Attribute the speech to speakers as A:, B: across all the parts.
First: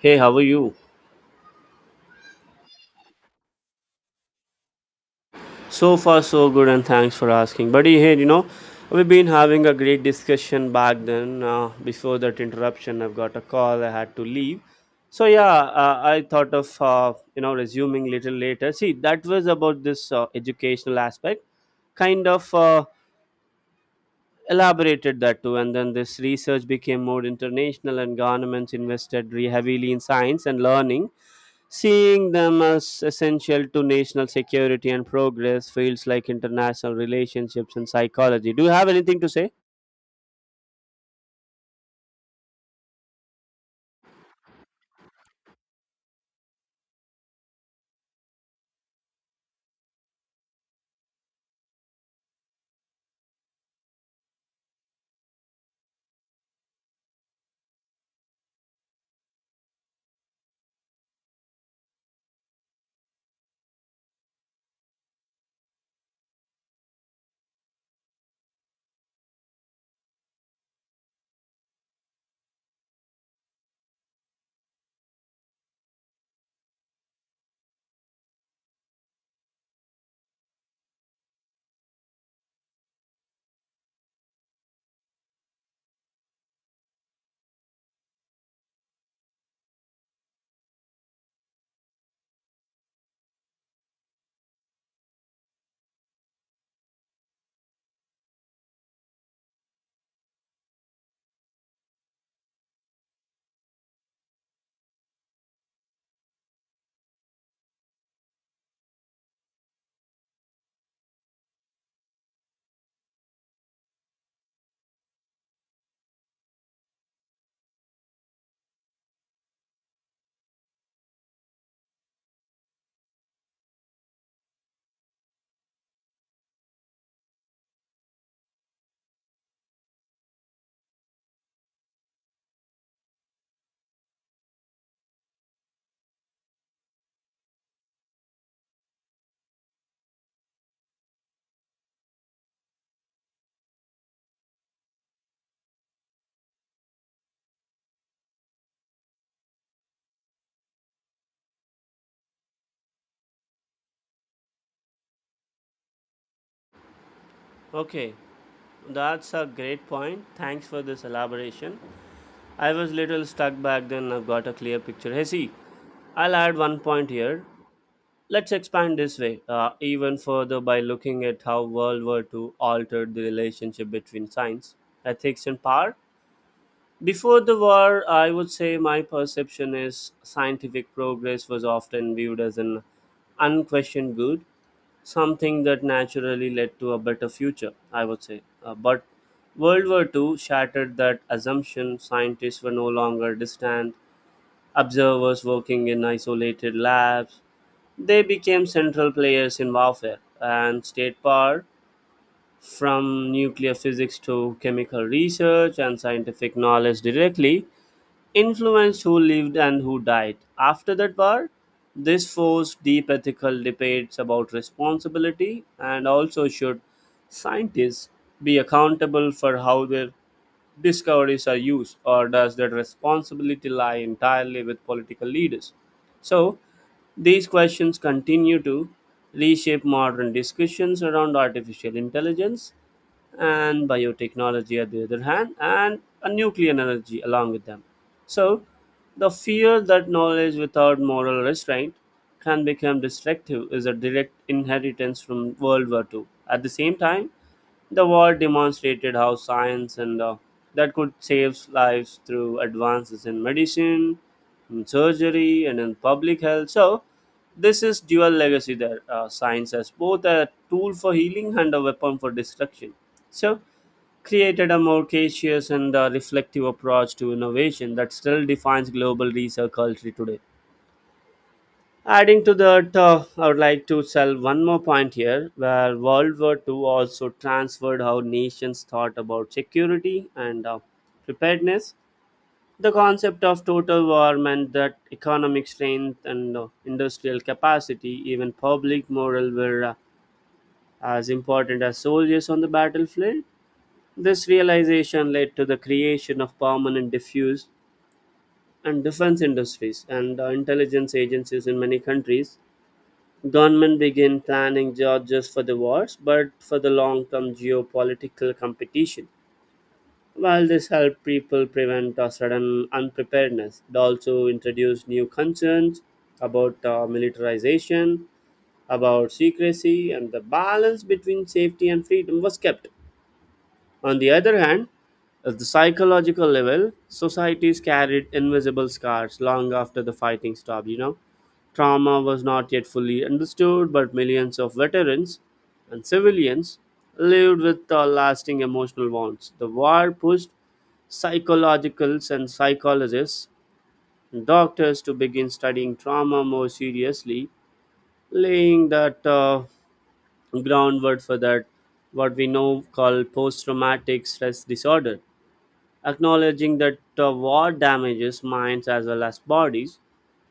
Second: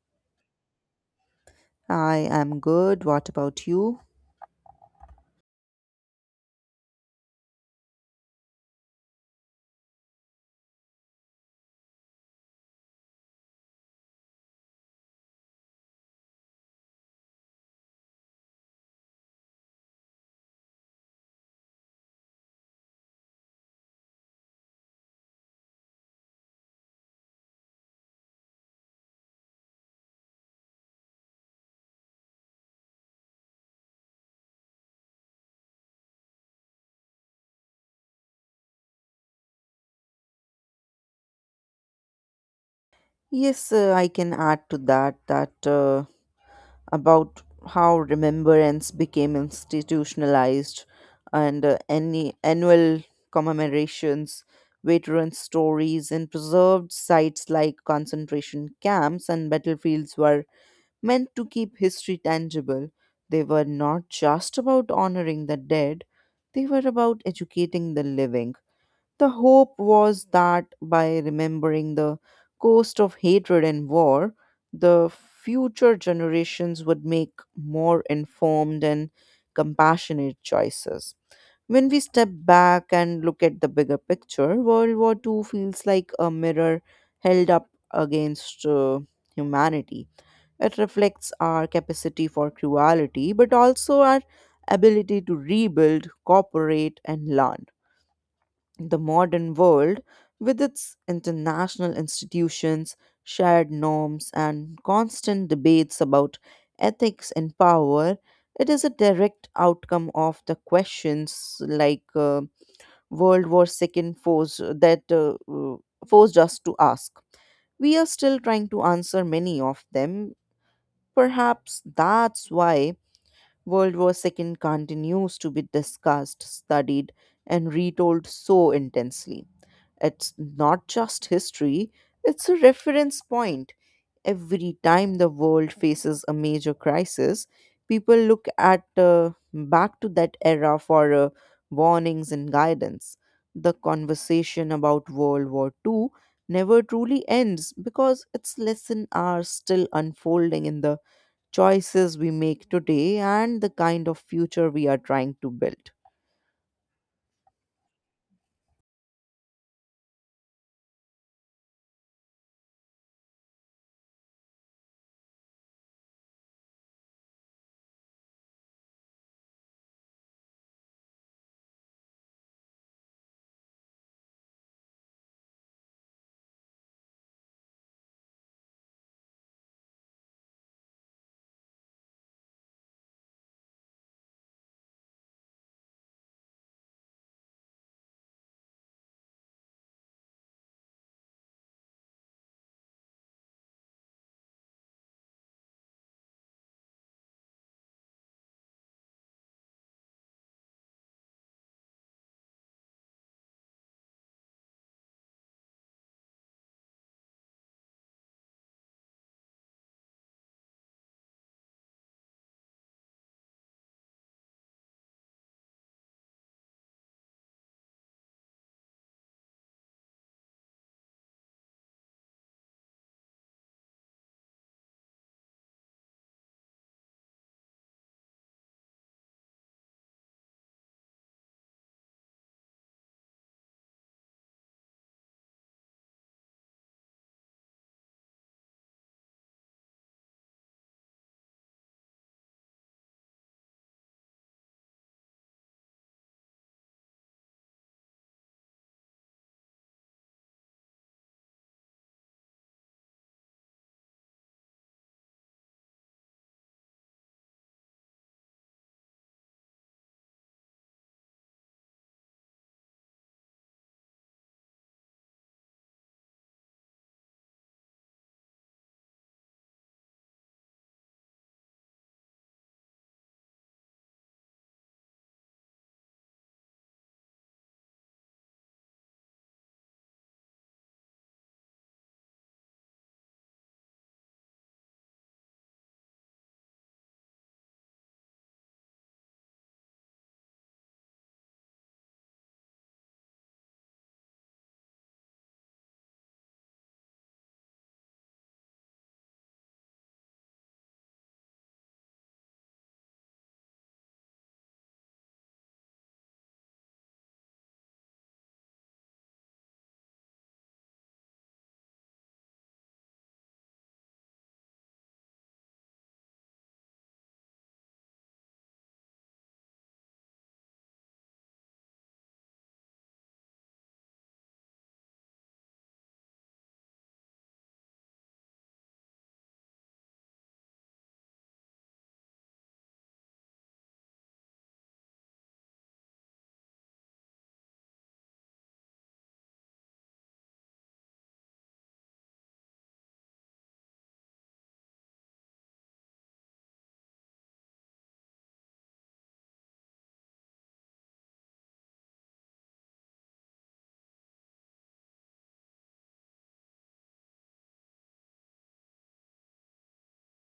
A: Hey, how are you?
B: I am good. What about you?
A: So far, so good, and thanks for asking. Buddy, hey, you know, we've been having a great discussion back then. Before that interruption, I've got a call, I had to leave. So, yeah, I thought of, you know, resuming little later. See, that was about this educational aspect, kind of elaborated that too. And then this research became more international, and governments invested heavily in science and learning, seeing them as essential to national security and progress feels like international relationships and psychology. Do you have anything to say?
B: Yes, I can add to that about how remembrance became institutionalized and any annual commemorations, veterans' stories, and preserved sites like concentration camps and battlefields were meant to keep history tangible. They were not just about honoring the dead, they were about educating the living. The hope was that by remembering the cost of hatred and war, the future generations would make more informed and compassionate choices. When we step back and look at the bigger picture, World War II feels like a mirror held up against humanity. It reflects our capacity for cruelty, but also our ability to rebuild, cooperate, and learn. The modern world, with its international institutions, shared norms, and constant debates about ethics and power, it is a direct outcome of the questions like World War II forced that forced us to ask. We are still trying to answer many of them. Perhaps that's why World War II continues to be discussed, studied, and retold so intensely. It's not just history, it's a reference point. Every time the world faces a major crisis, people look at back to that era for warnings and guidance. The conversation about World War II never truly ends because its lessons are still unfolding in the choices we make today and the kind of future we are trying to build.
A: Okay, that's a great point. Thanks for this elaboration. I was little stuck back then. I've got a clear picture. Hey, see, I'll add one point here. Let's expand this way even further by looking at how World War II altered the relationship between science, ethics, and power. Before the war, I would say my perception is scientific progress was often viewed as an unquestioned good, something that naturally led to a better future, I would say. But World War Two shattered that assumption. Scientists were no longer distant observers working in isolated labs. They became central players in warfare and state power. From nuclear physics to chemical research and scientific knowledge directly influenced who lived and who died. After that war, this forced deep ethical debates about responsibility and also should scientists be accountable for how their discoveries are used, or does that responsibility lie entirely with political leaders? So, these questions continue to reshape modern discussions around artificial intelligence and biotechnology at the other hand, and a nuclear energy along with them. So, the fear that knowledge without moral restraint can become destructive is a direct inheritance from World War Two. At the same time, the war demonstrated how science and that could save lives through advances in medicine, in surgery, and in public health. So, this is dual legacy there. Science as both a tool for healing and a weapon for destruction. So, created a more cautious and reflective approach to innovation that still defines global research culture today. Adding to that, I would like to sell one more point here, where World War II also transferred how nations thought about security and preparedness. The concept of total war meant that economic strength and industrial capacity, even public morale, were as important as soldiers on the battlefield. This realization led to the creation of permanent diffuse and defense industries and intelligence agencies in many countries. Government began planning not just for the wars but for the long-term geopolitical competition. While this helped people prevent a sudden unpreparedness, it also introduced new concerns about militarization, about secrecy, and the balance between safety and freedom was kept. On the other hand, at the psychological level, societies carried invisible scars long after the fighting stopped, you know. Trauma was not yet fully understood, but millions of veterans and civilians lived with lasting emotional wounds. The war pushed psychologicals and psychologists and doctors to begin studying trauma more seriously, laying that groundwork for that what we know called post-traumatic stress disorder, acknowledging that the war damages minds as well as bodies,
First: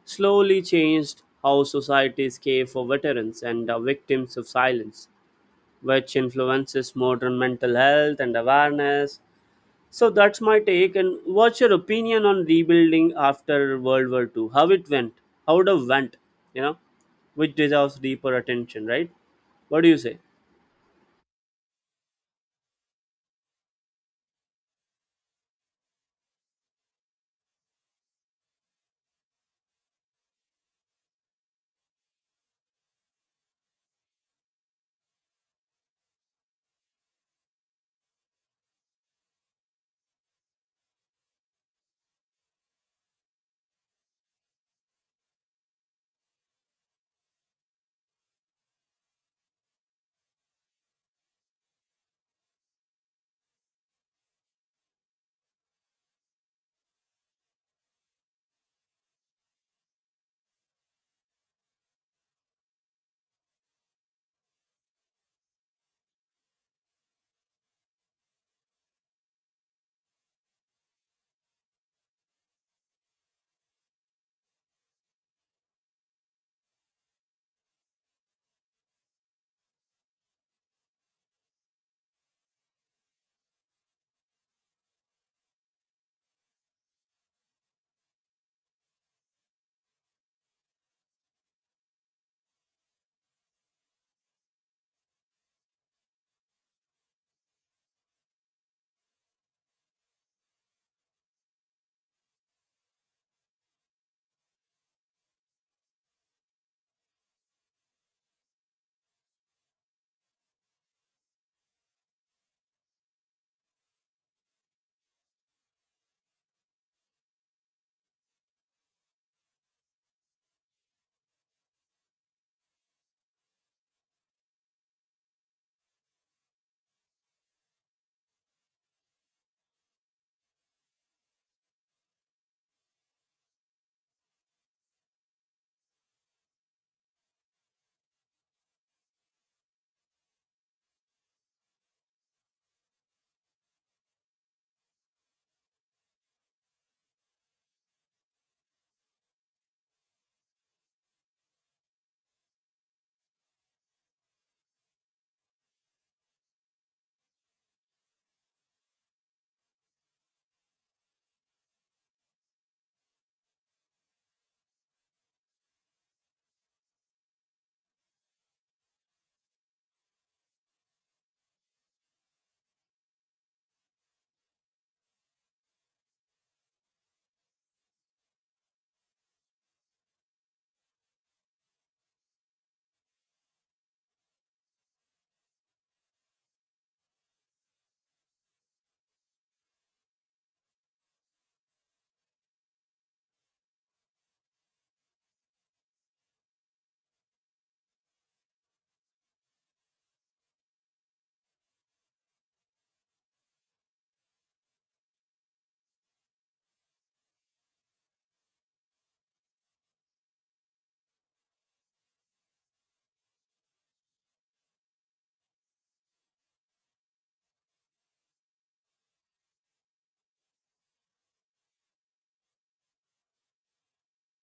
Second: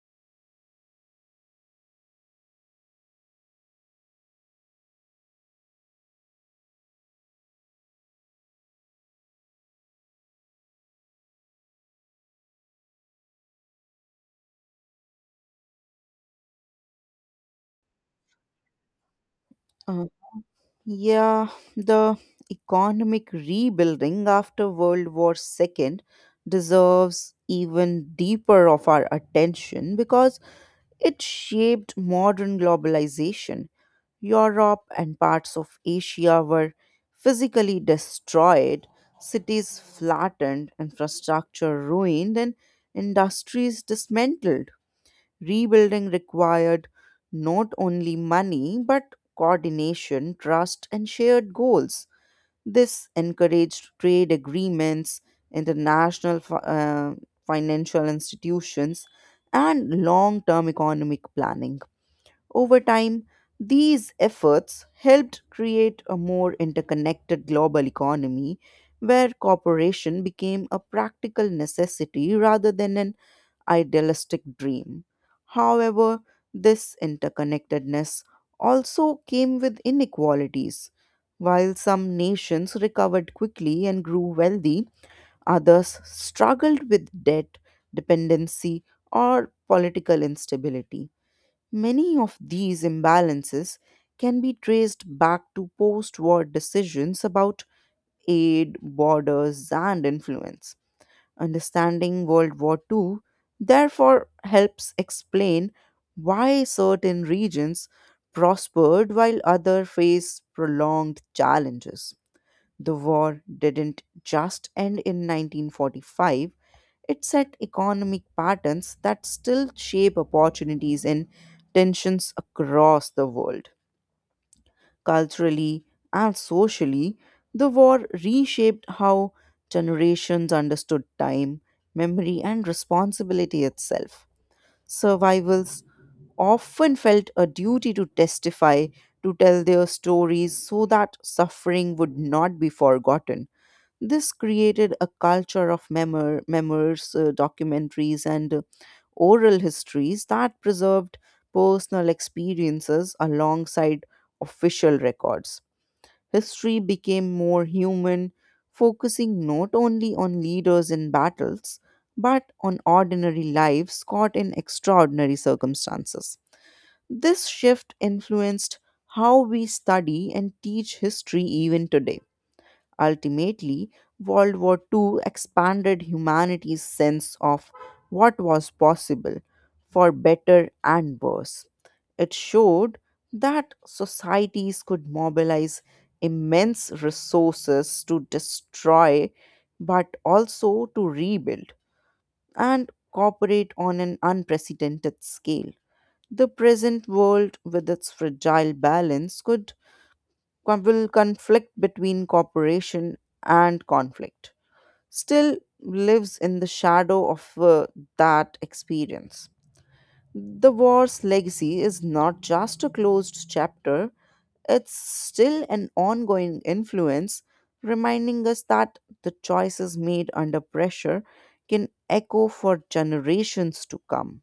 A: slowly changed how societies care for veterans and the victims of silence, which influences modern mental health and awareness. So that's my take. And what's your opinion on rebuilding after World War II? How it went? How it went? You know, which deserves deeper attention, right? What do you say?
B: Yeah, the economic rebuilding after World War II deserves even deeper of our attention because it shaped modern globalization. Europe and parts of Asia were physically destroyed, cities flattened, infrastructure ruined, and industries dismantled. Rebuilding required not only money, but coordination, trust, and shared goals. This encouraged trade agreements, international fi- uh, financial institutions, and long term economic planning. Over time, these efforts helped create a more interconnected global economy where cooperation became a practical necessity rather than an idealistic dream. However, this interconnectedness also came with inequalities. While some nations recovered quickly and grew wealthy, others struggled with debt, dependency, or political instability. Many of these imbalances can be traced back to post war decisions about aid, borders, and influence. Understanding World War II therefore helps explain why certain regions prospered while others faced prolonged challenges. The war didn't just end in 1945, it set economic patterns that still shape opportunities and tensions across the world culturally, and socially, the war reshaped how generations understood time, memory, and responsibility itself. Survivals often felt a duty to testify, to tell their stories so that suffering would not be forgotten. This created a culture of memoirs, documentaries, and oral histories that preserved personal experiences alongside official records. History became more human, focusing not only on leaders and battles, but on ordinary lives caught in extraordinary circumstances. This shift influenced how we study and teach history even today. Ultimately, World War II expanded humanity's sense of what was possible, for better and worse. It showed that societies could mobilize immense resources to destroy, but also to rebuild and cooperate on an unprecedented scale. The present world, with its fragile balance, will conflict between cooperation and conflict still lives in the shadow of that experience. The war's legacy is not just a closed chapter, it's still an ongoing influence, reminding us that the choices made under pressure can echo for generations to come.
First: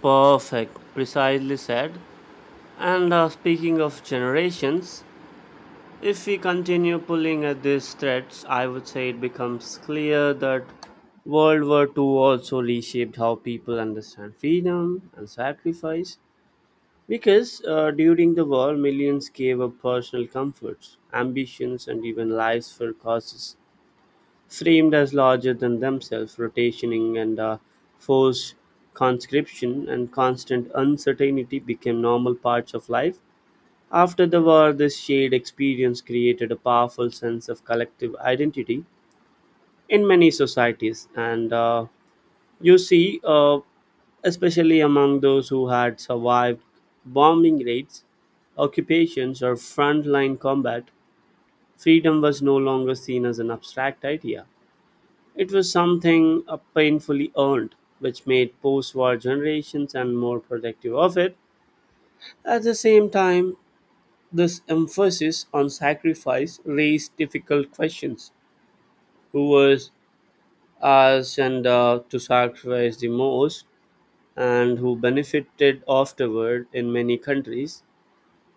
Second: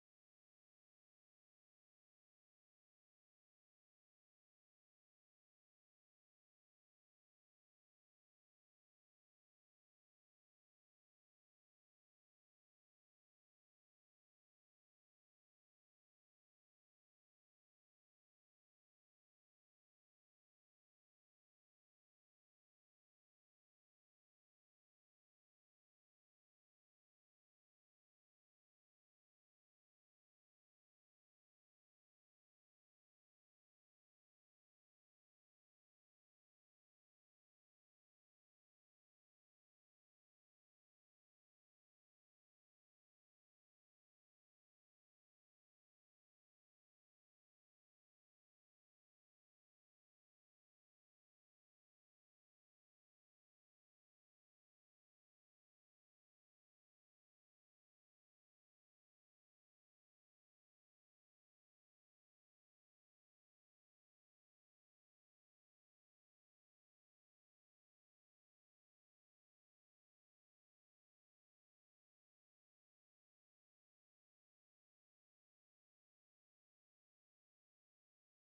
A: Perfect, precisely said. And speaking of generations, if we continue pulling at these threads, I would say it becomes clear that World War II also reshaped how people understand freedom and sacrifice. Because during the war, millions gave up personal comforts, ambitions, and even lives for causes framed as larger than themselves, rotationing and forced conscription and constant uncertainty became normal parts of life after the war, this shared experience created a powerful sense of collective identity in many societies, and you see, especially among those who had survived bombing raids, occupations, or frontline combat, freedom was no longer seen as an abstract idea. It was something painfully earned, which made post war generations and more protective of it. At the same time, this emphasis on sacrifice raised difficult questions. Who was asked and to sacrifice the most, and who benefited afterward in many countries?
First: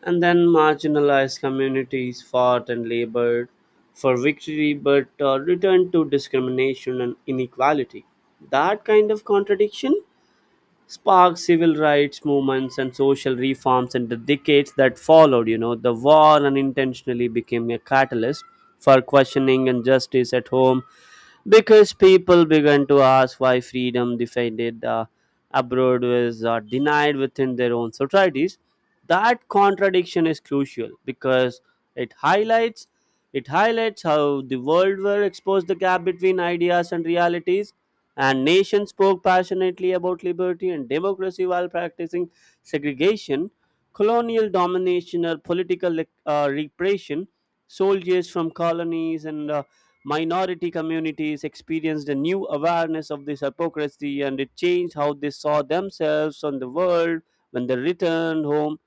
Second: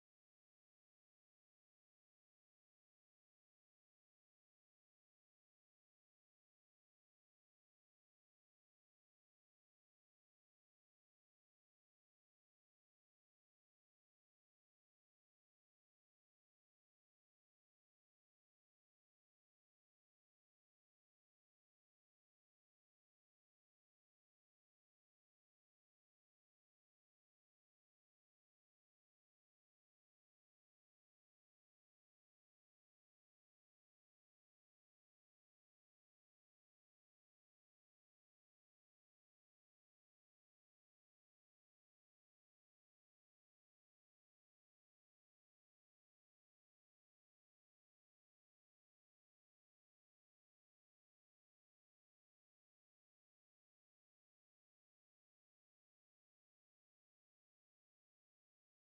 A: And then marginalized communities fought and labored for victory but returned to discrimination and inequality. That kind of contradiction sparked civil rights movements and social reforms in the decades that followed. You know, the war unintentionally became a catalyst for questioning injustice at home because people began to ask why freedom defended abroad was denied within their own societies. That contradiction is crucial because it highlights it highlights how the world war exposed the gap between ideas and realities and nations spoke passionately about liberty and democracy while practicing segregation, colonial domination, or political repression. Soldiers from colonies and minority communities experienced a new awareness of this hypocrisy and it changed how they saw themselves on the world when they returned home.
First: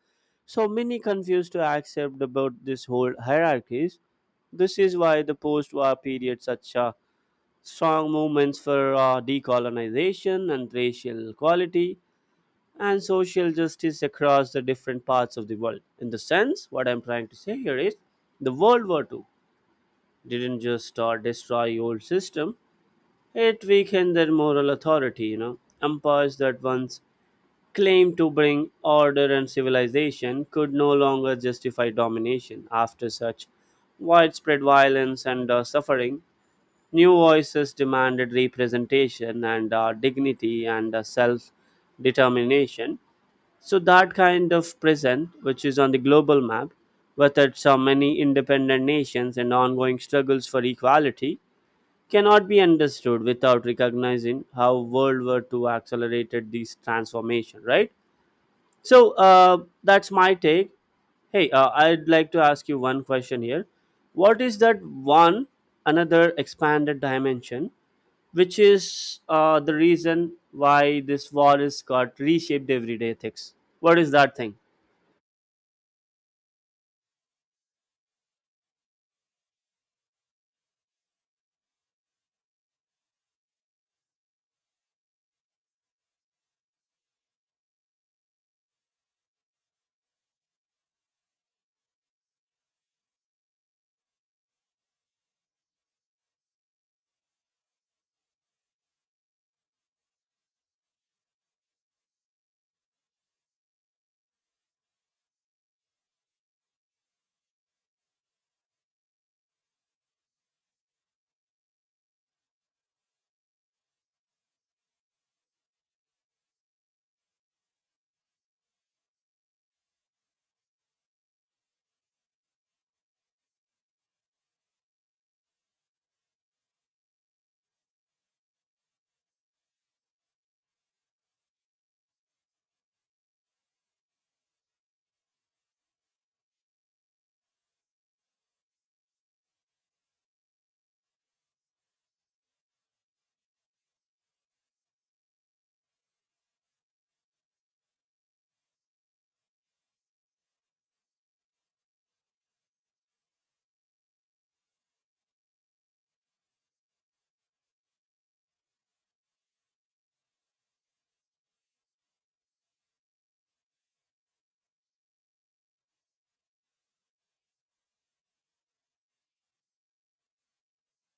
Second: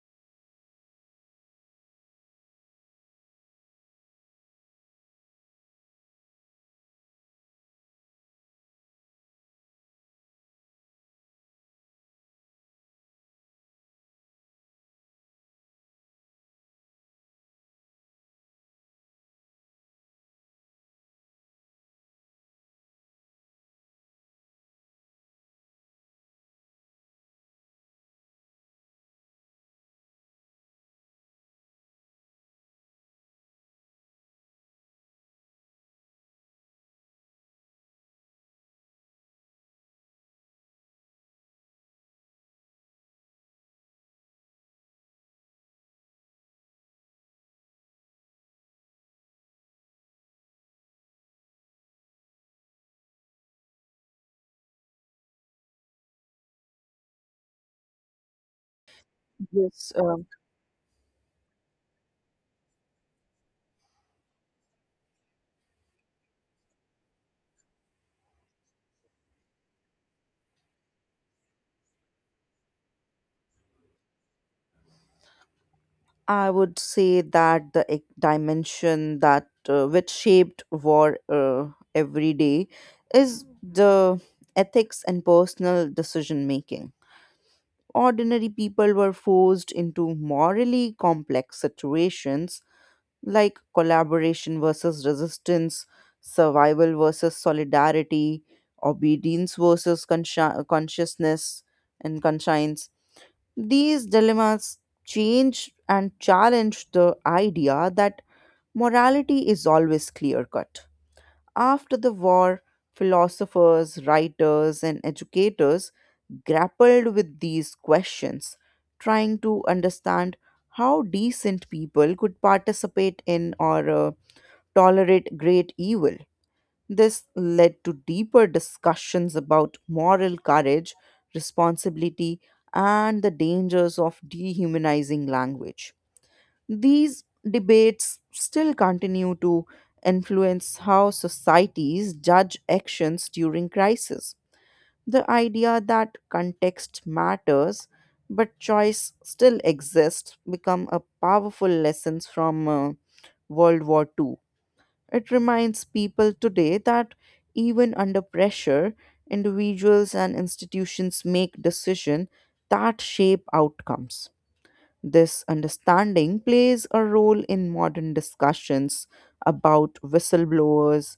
A: So many confused to accept about this whole hierarchies. This is why the post-war period such a strong movements for decolonization and racial equality and social justice across the different parts of the world. In the sense, what I'm trying to say here is the World War II didn't just destroy old system, it weakened their moral authority, you know. Empires that once claimed to bring order and civilization could no longer justify domination after such widespread violence and suffering. New voices demanded representation and dignity and self determination. So, that kind of present, which is on the global map, with its many independent nations and ongoing struggles for equality, cannot be understood without recognizing how World War Two accelerated these transformation, right? So, uh,
B: Yes,
A: that's my take. Hey, I'd like to ask you one question here. What is that one another expanded dimension which is the reason why this war is got reshaped everyday ethics. What is that thing?
B: I would say that the dimension that which shaped war every day is the ethics and personal decision making. Ordinary people were forced into morally complex situations like collaboration versus resistance, survival versus solidarity, obedience versus consciousness and conscience. These dilemmas change and challenge the idea that morality is always clear cut. After the war, philosophers, writers, and educators grappled with these questions, trying to understand how decent people could participate in or tolerate great evil. This led to deeper discussions about moral courage, responsibility, and the dangers of dehumanizing language. These debates still continue to influence how societies judge actions during crisis. The idea that context matters but choice still exists become a powerful lesson from World War Two. It reminds people today that even under pressure, individuals and institutions make decisions that shape outcomes. This understanding plays a role in modern discussions about whistleblowers,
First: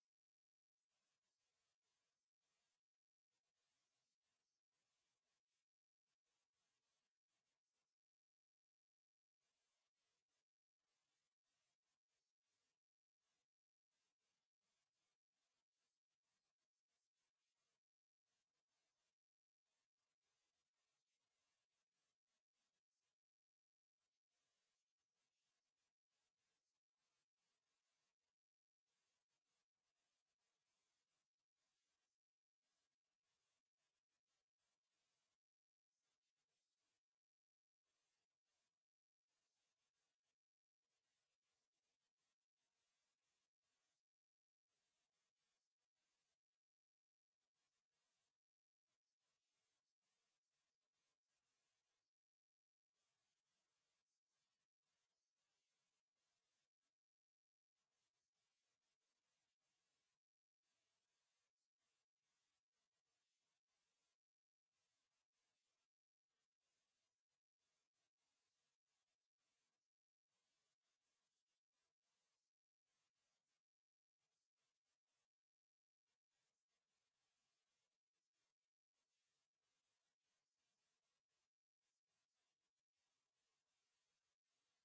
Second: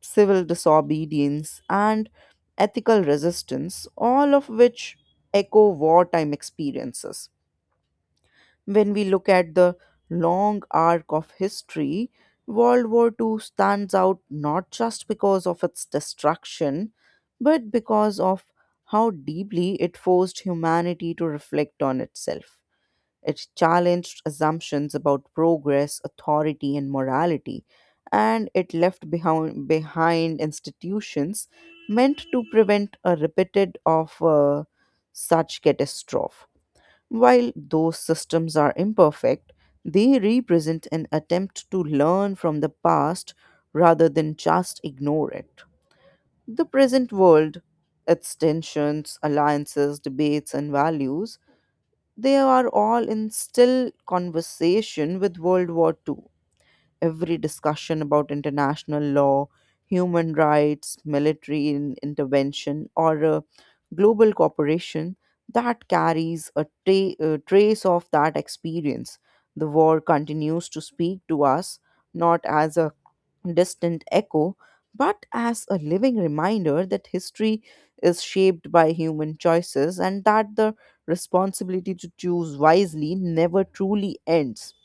B: civil disobedience, and ethical resistance, all of which echo wartime experiences. When we look at the long arc of history, World War II stands out not just because of its destruction, but because of how deeply it forced humanity to reflect on itself. It challenged assumptions about progress, authority, and morality, and it left behind institutions meant to prevent a repeated of such catastrophe. While those systems are imperfect, they represent an attempt to learn from the past rather than just ignore it. The present world, its tensions, alliances, debates, and values, they are all in still conversation with World War II. Every discussion about international law, human rights, intervention, or global cooperation that carries a trace of that experience. The war continues to speak to us not as a distant echo, but as a living reminder that history is shaped by human choices and that the responsibility to choose wisely never truly ends.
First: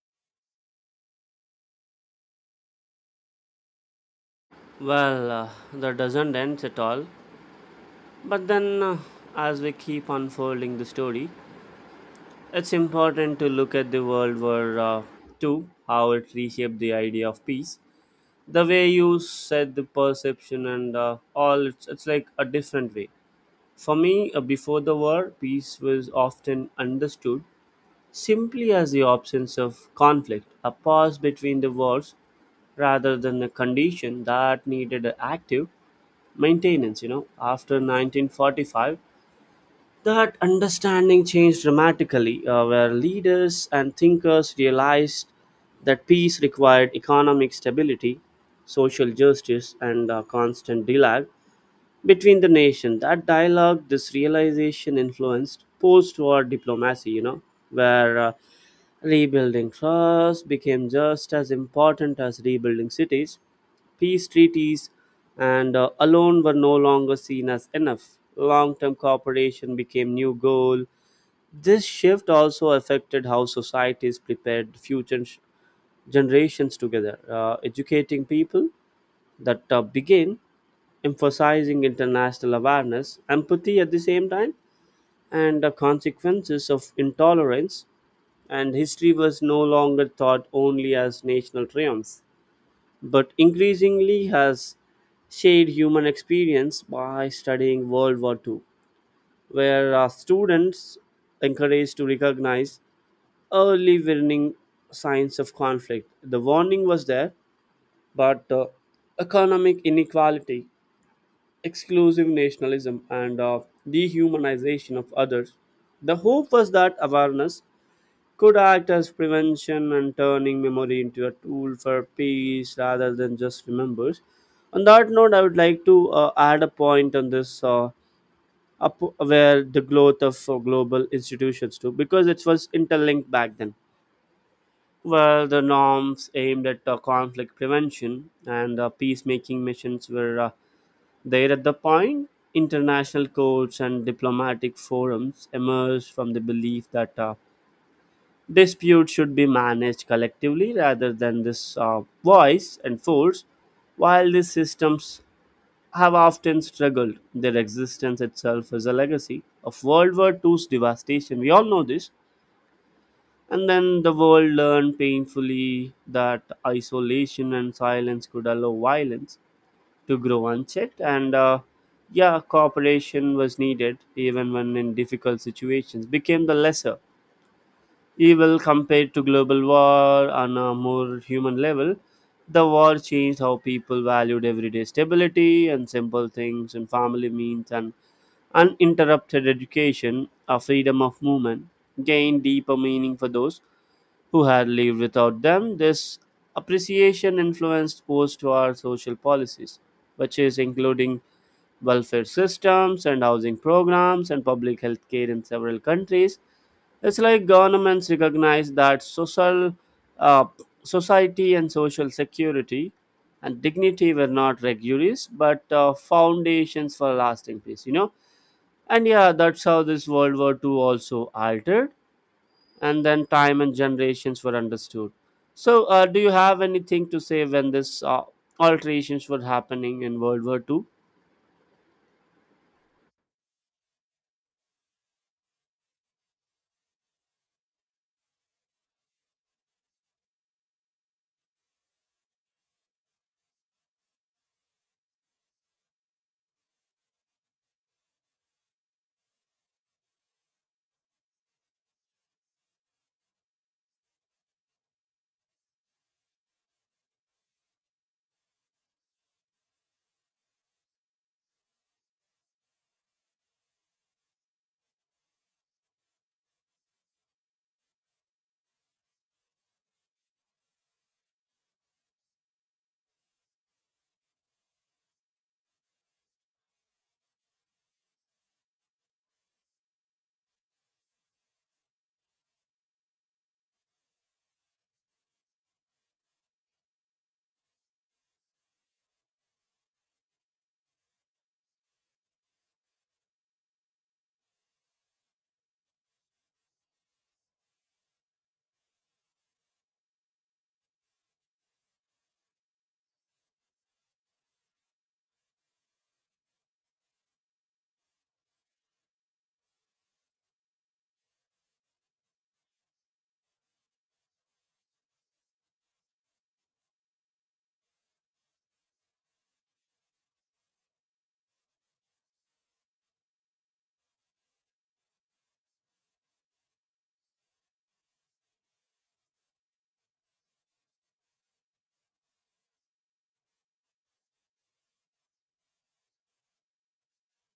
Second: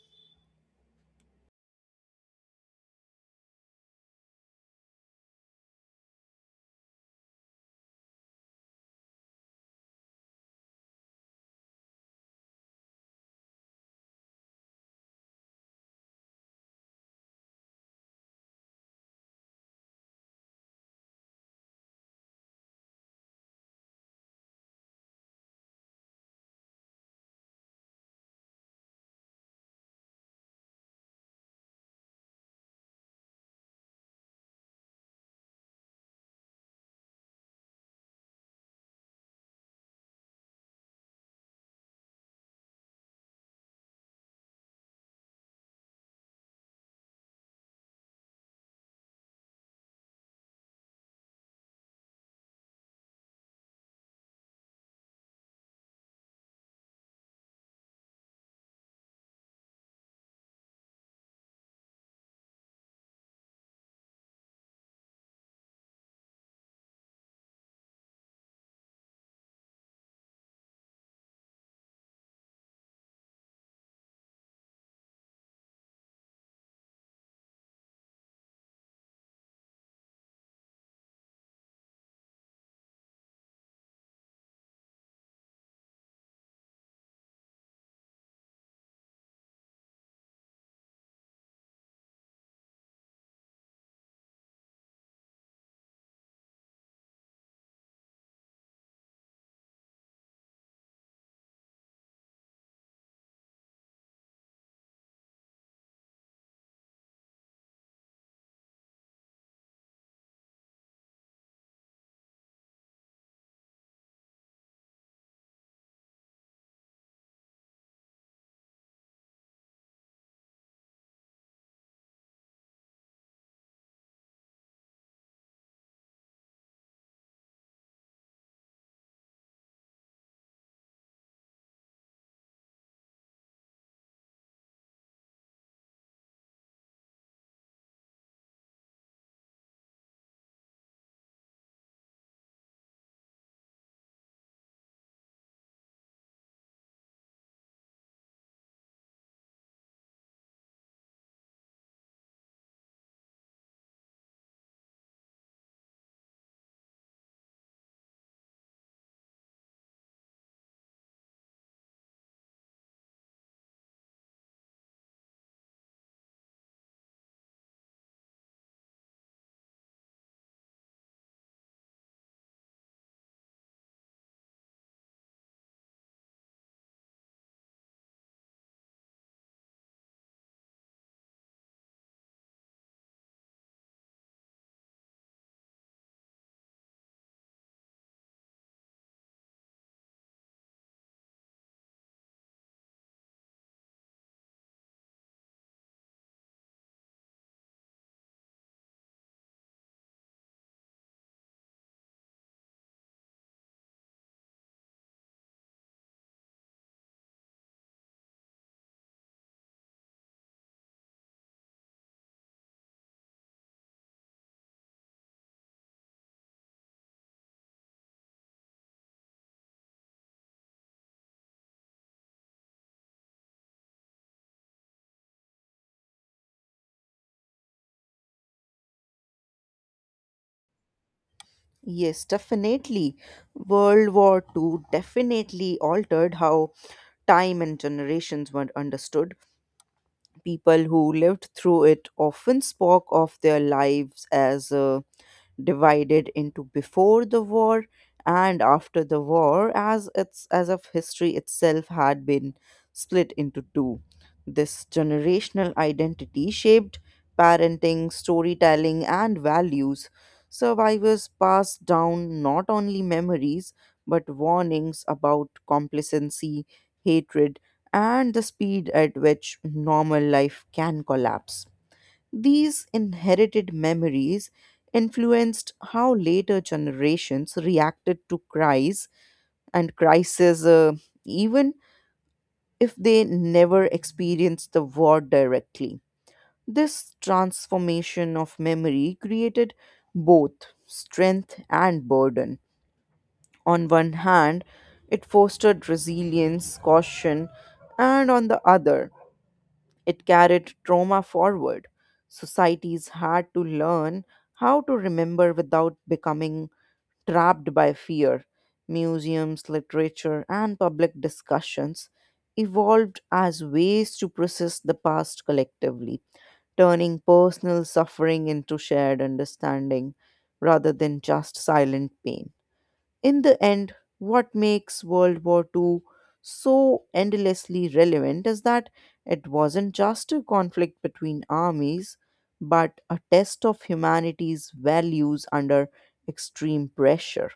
A: Well, that doesn't end at all. But then, as we keep unfolding the story, it's important to look at the World War II, how it reshaped the idea of peace. The way you said the perception and all, it's like a different way. For me, before the war, peace was often understood simply as the absence of conflict, a pause between the wars, rather than a condition that needed active maintenance. You know, after 1945, that understanding changed dramatically, where leaders and thinkers realized that peace required economic stability, social justice, and constant dialogue between the nation that dialogue this realization influenced post-war diplomacy, you know, where rebuilding trust became just as important as rebuilding cities peace treaties and alone were no longer seen as enough long-term cooperation became new goal this shift also affected how societies prepared future generations together educating people that began emphasizing international awareness, empathy at the same time, and the consequences of intolerance. And history was no longer thought only as national triumphs, but increasingly has shared human experience by studying World War II, where our students encouraged to recognize early warning signs of conflict. The warning was there, but economic inequality exclusive nationalism and of dehumanization of others. The hope was that awareness could act as prevention and turning memory into a tool for peace rather than just remembers. On that note, I would like to add a point on this up where the growth of global institutions too, because it was interlinked back then. Well, the norms aimed at conflict prevention and peacemaking missions were there at the point, international courts and diplomatic forums emerged from the belief that disputes should be managed collectively rather than this voice and force. While these systems have often struggled, their existence itself is a legacy of World War II's devastation. We all know this. And then the world learned painfully that isolation and silence could allow violence to grow unchecked and yeah cooperation was needed even when in difficult situations became the lesser evil compared to global war on a more human level the war changed how people valued everyday stability and simple things and family means and uninterrupted education a freedom of movement gained deeper meaning for those who had lived without them this appreciation influenced post-war social policies which is including welfare systems and housing programs and public health care in several countries. It's like governments recognize that social uh, society and social security and dignity were not regulars but foundations for lasting peace, you know. And yeah, that's how this World War II also altered, and then time and generations were understood. So, do you have anything to say when this alterations were happening in World War II?
B: Yes, definitely. World War Two definitely altered how time and generations were understood. People who lived through it often spoke of their lives as divided into before the war and after the war, as it's as if history itself had been split into two. This generational identity shaped parenting, storytelling, and values. Survivors passed down not only memories but warnings about complacency, hatred, and the speed at which normal life can collapse. These inherited memories influenced how later generations reacted to cries and crises, even if they never experienced the war directly. This transformation of memory created both strength and burden. On one hand, it fostered resilience, caution, and on the other, it carried trauma forward. Societies had to learn how to remember without becoming trapped by fear. Museums, literature, and public discussions evolved as ways to process the past collectively, turning personal suffering into shared understanding rather than just silent pain. In the end, what makes World War II so endlessly relevant is that it wasn't just a conflict between armies, but a test of humanity's values under extreme pressure.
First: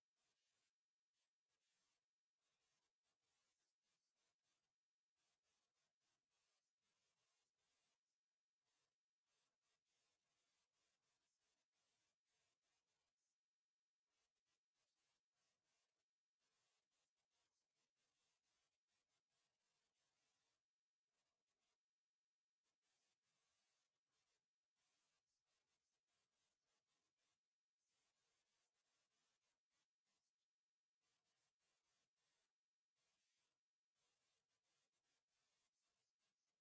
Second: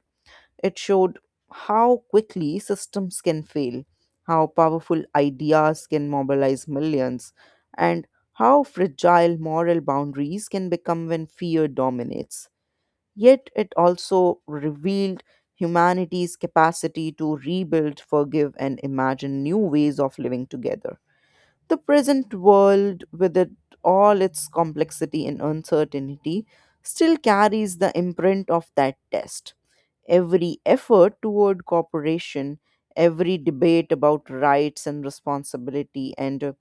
B: It showed how quickly systems can fail, how powerful ideas can mobilize millions, and how fragile moral boundaries can become when fear dominates. Yet it also revealed humanity's capacity to rebuild, forgive, and imagine new ways of living together. The present world, with it, all its complexity and uncertainty, still carries the imprint of that test. Every effort toward cooperation, every debate about rights and responsibility, and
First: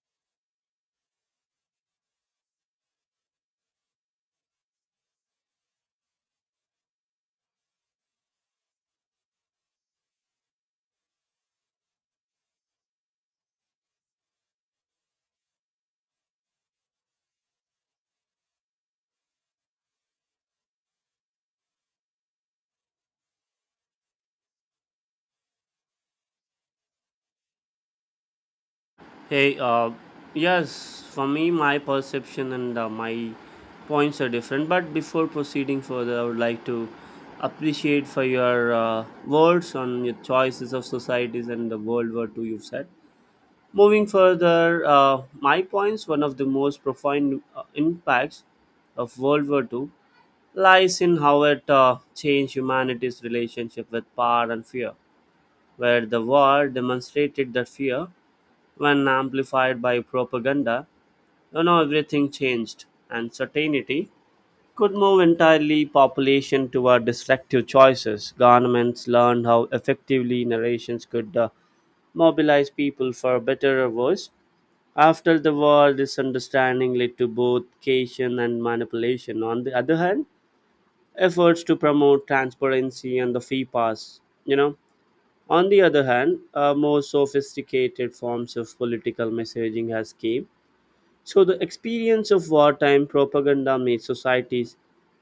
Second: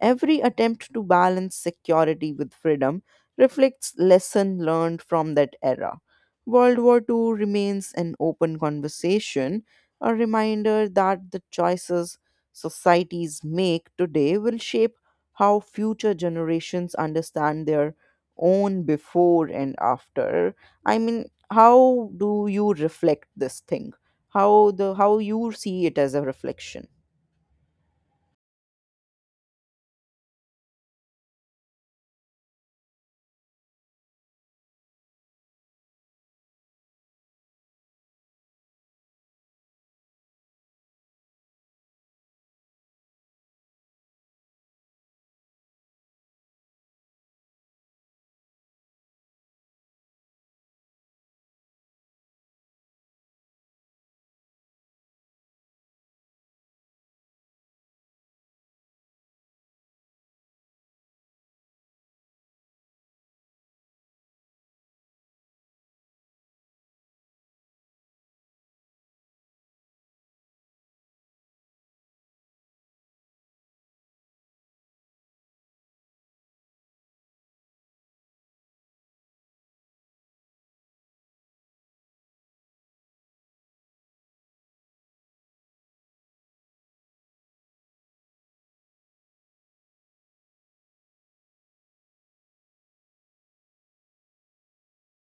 B: every attempt to balance security with freedom reflects lesson learned from that era. World War II remains an open conversation, a reminder that the choices societies make today will shape how future generations understand their own before and after. I mean, how do you reflect this thing? How you see it as a reflection?
A: Hey, uh, yes, for me, my perception and my points are different. But before proceeding further, I would like to appreciate for your words on your choices of societies and the World War II you've said. Moving further, my points, one of the most profound impacts of World War II lies in how it changed humanity's relationship with power and fear, where the war demonstrated that fear when amplified by propaganda, everything changed, and certainty could move entirely population toward destructive choices. Governments learned how effectively narrations could mobilize people for a better voice. After the war, this understanding led to both cation and manipulation. On the other hand, efforts to promote transparency and the fee pass, on the other hand, more sophisticated forms of political messaging has came. So, the experience of wartime propaganda made societies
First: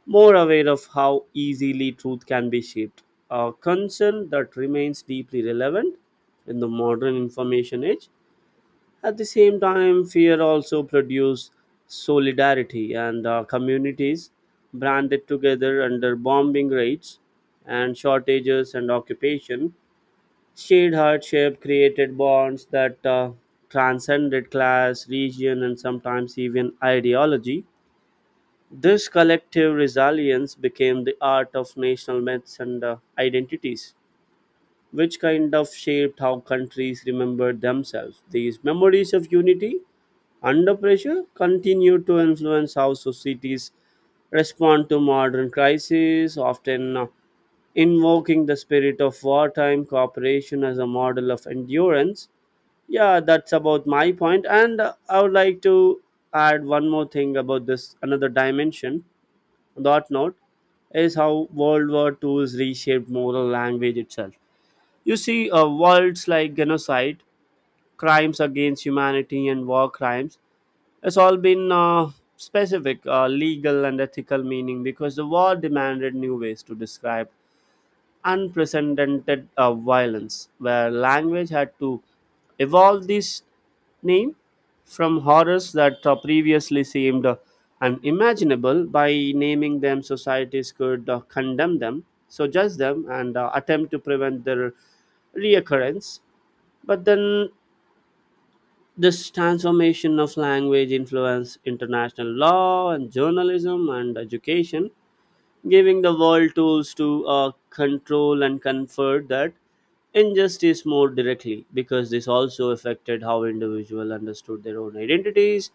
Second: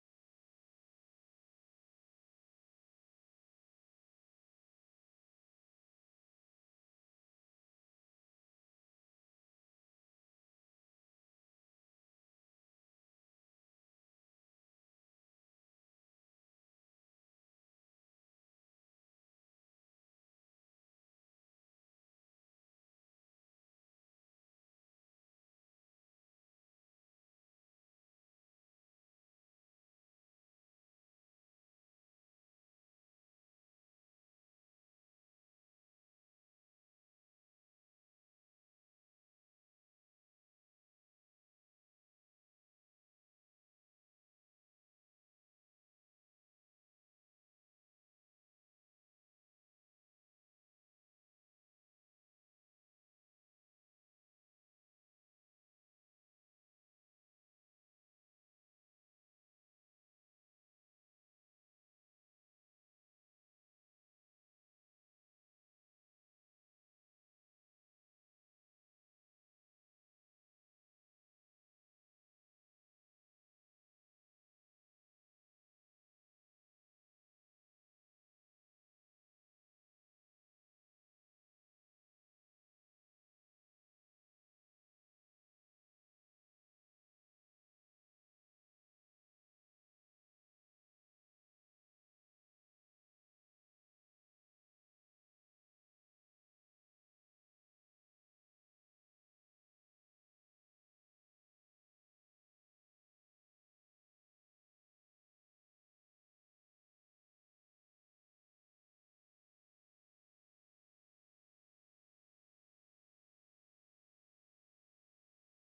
A: more aware of how easily truth can be shaped, a concern that remains deeply relevant in the modern information age. At the same time, fear also produced solidarity and communities branded together under bombing raids and shortages and occupation. Shared hardship created bonds that transcended class, region, and sometimes even ideology. This collective resilience became the art of national myths and identities, which kind of shaped how countries remembered themselves. These memories of unity under pressure continue to influence how societies respond to modern crises, often invoking the spirit of wartime cooperation as a model of endurance. Yeah, that's about my point, and I would like to add one more thing about this another dimension that note is how World War II has reshaped moral language itself. You see, words like genocide, crimes against humanity, and war crimes has all been specific legal and ethical meaning because the war demanded new ways to describe unprecedented violence, where language had to evolve this name from horrors that previously seemed unimaginable. By naming them, societies could condemn them, so judge them, and attempt to prevent their reoccurrence. But then this transformation of language influenced international law and journalism and education, giving the world tools to control and comfort that injustice more directly, because this also affected how individuals understood their own identities.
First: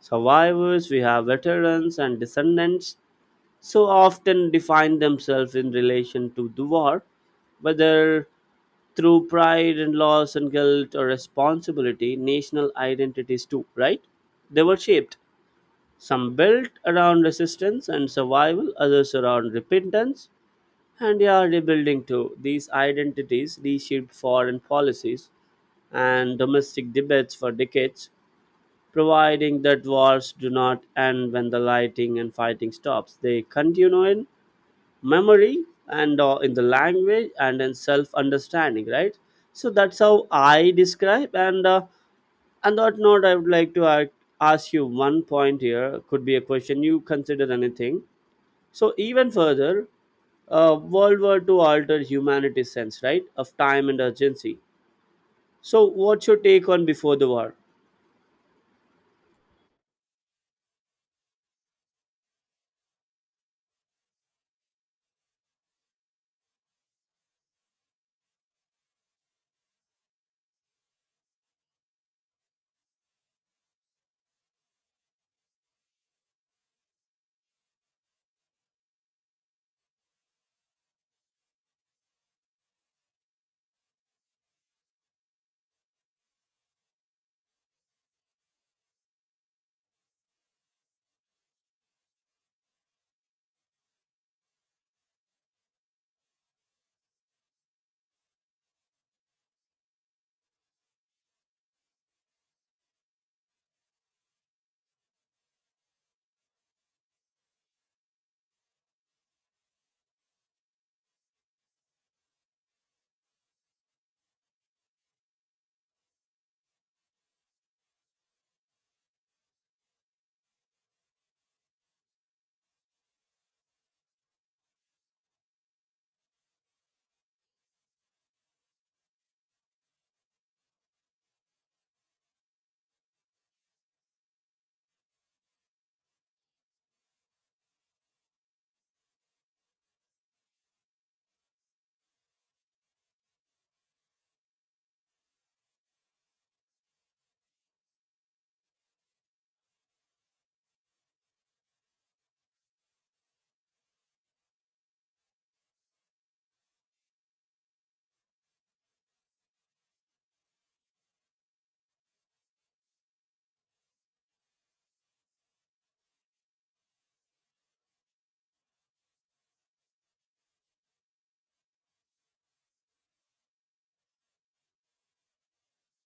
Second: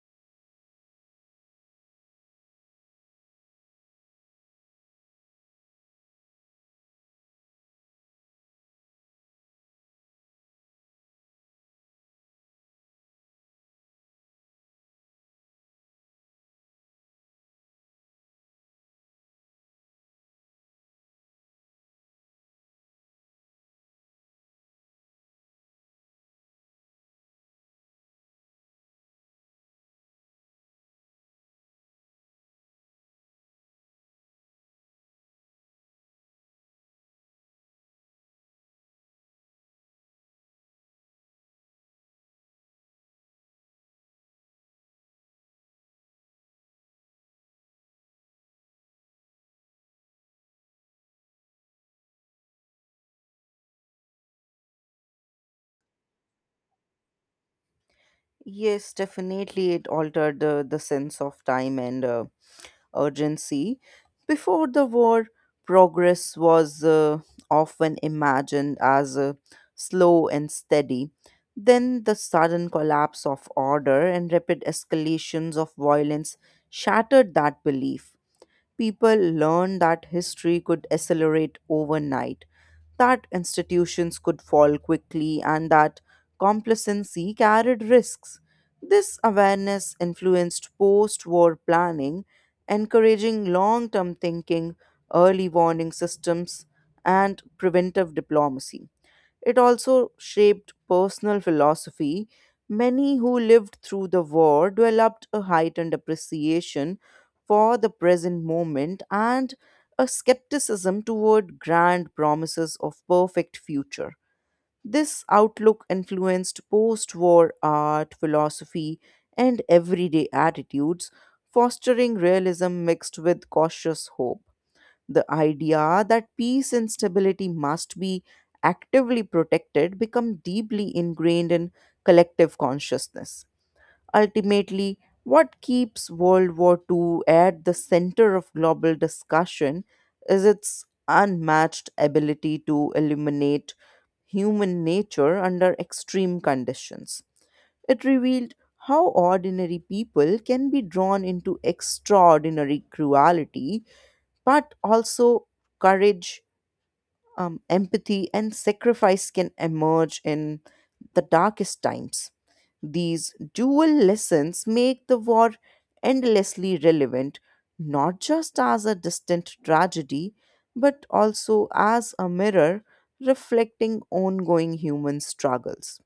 A: Survivors, we have veterans and descendants, so often define themselves in relation to the war, whether through pride and loss and guilt or responsibility. National identities too, right? They were shaped, some built around resistance and survival, others around repentance and yeah, rebuilding too. These identities reshaped foreign policies and domestic debates for decades, providing that wars do not end when the lighting and fighting stops. They continue in memory and in the language and in self understanding, right? So that's how I describe. And on that note, I would like to ask you one point here. Could be a question. You consider anything. So even further, World War II altered humanity's sense, right, of time and urgency. So what's your take on before the war?
B: Yes, definitely it altered the sense of time and urgency. Before the war, progress was often imagined as slow and steady. Then the sudden collapse of order and rapid escalations of violence shattered that belief. People learned that history could accelerate overnight, that institutions could fall quickly, and that complacency carried risks. This awareness influenced post war planning, encouraging long term thinking, early warning systems, and preventive diplomacy. It also shaped personal philosophy. Many who lived through the war developed a heightened appreciation for the present moment and a skepticism toward grand promises of perfect future. This outlook influenced post war art, philosophy, and everyday attitudes, fostering realism mixed with cautious hope. The idea that peace and stability must be actively protected become deeply ingrained in collective consciousness. Ultimately, what keeps World War II at the center of global discussion is its unmatched ability to illuminate human nature under extreme conditions. It revealed how ordinary people can be drawn into extraordinary cruelty, but also courage, empathy, and sacrifice can emerge in the darkest times. These dual lessons make the war endlessly relevant, not just as a distant tragedy, but also as a mirror reflecting ongoing human struggles.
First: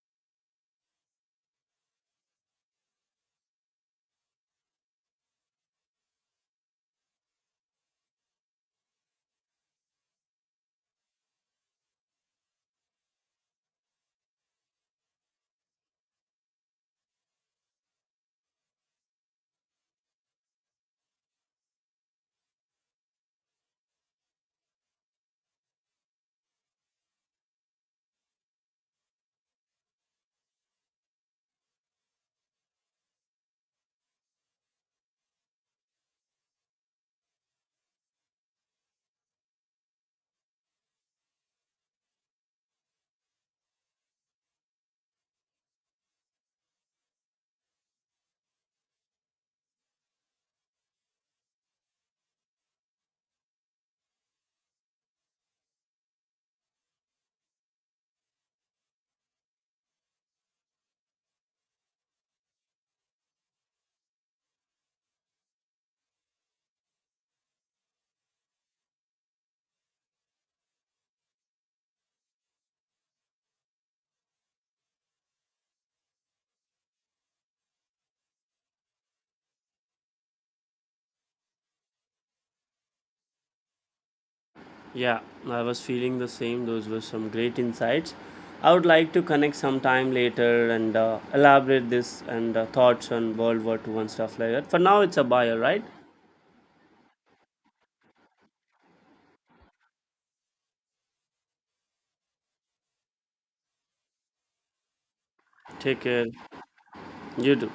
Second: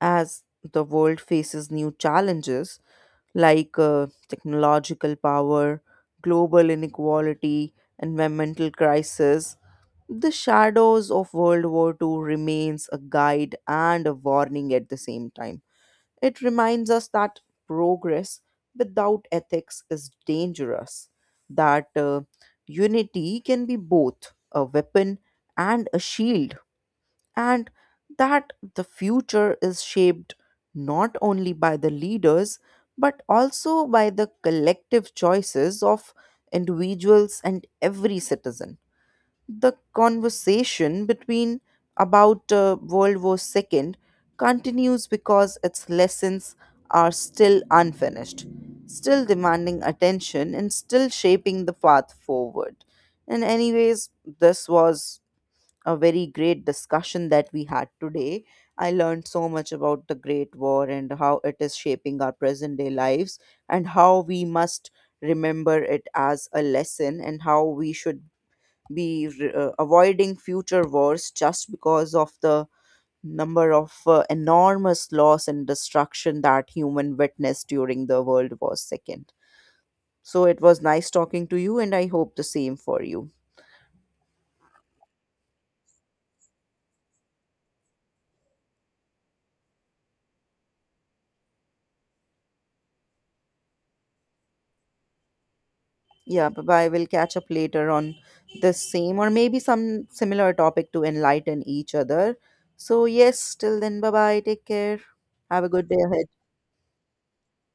B: As the world faces new challenges, like technological power, global inequality, environmental crisis, the shadows of World War II remains a guide and a warning at the same time. It reminds us that progress without ethics is dangerous, that unity can be both a weapon and a shield, and that the future is shaped not only by the leaders but also by the collective choices of individuals and every citizen. The conversation between about World War II continues because its lessons are still unfinished, still demanding attention, and still shaping the path forward. And anyways, this was a very great discussion that we had today. I learned so much about the Great War and how it is shaping our present day lives and how we must remember it as a lesson and how we should be avoiding future wars just because of the number of enormous loss and destruction that human witnessed during the World War Second. So it was nice talking to you and I hope the same for you.
A: Yeah, I was feeling the same. Those were some great insights. I would like to connect sometime later and elaborate this and thoughts on World War Two and stuff like that. For now, it's a buyer, right?
B: Yeah, bye bye. We'll catch up later on this same or maybe some similar topic to enlighten each other. So, yes, till then, bye bye. Take care. Have a good day
A: Take
B: ahead.
A: care. You do.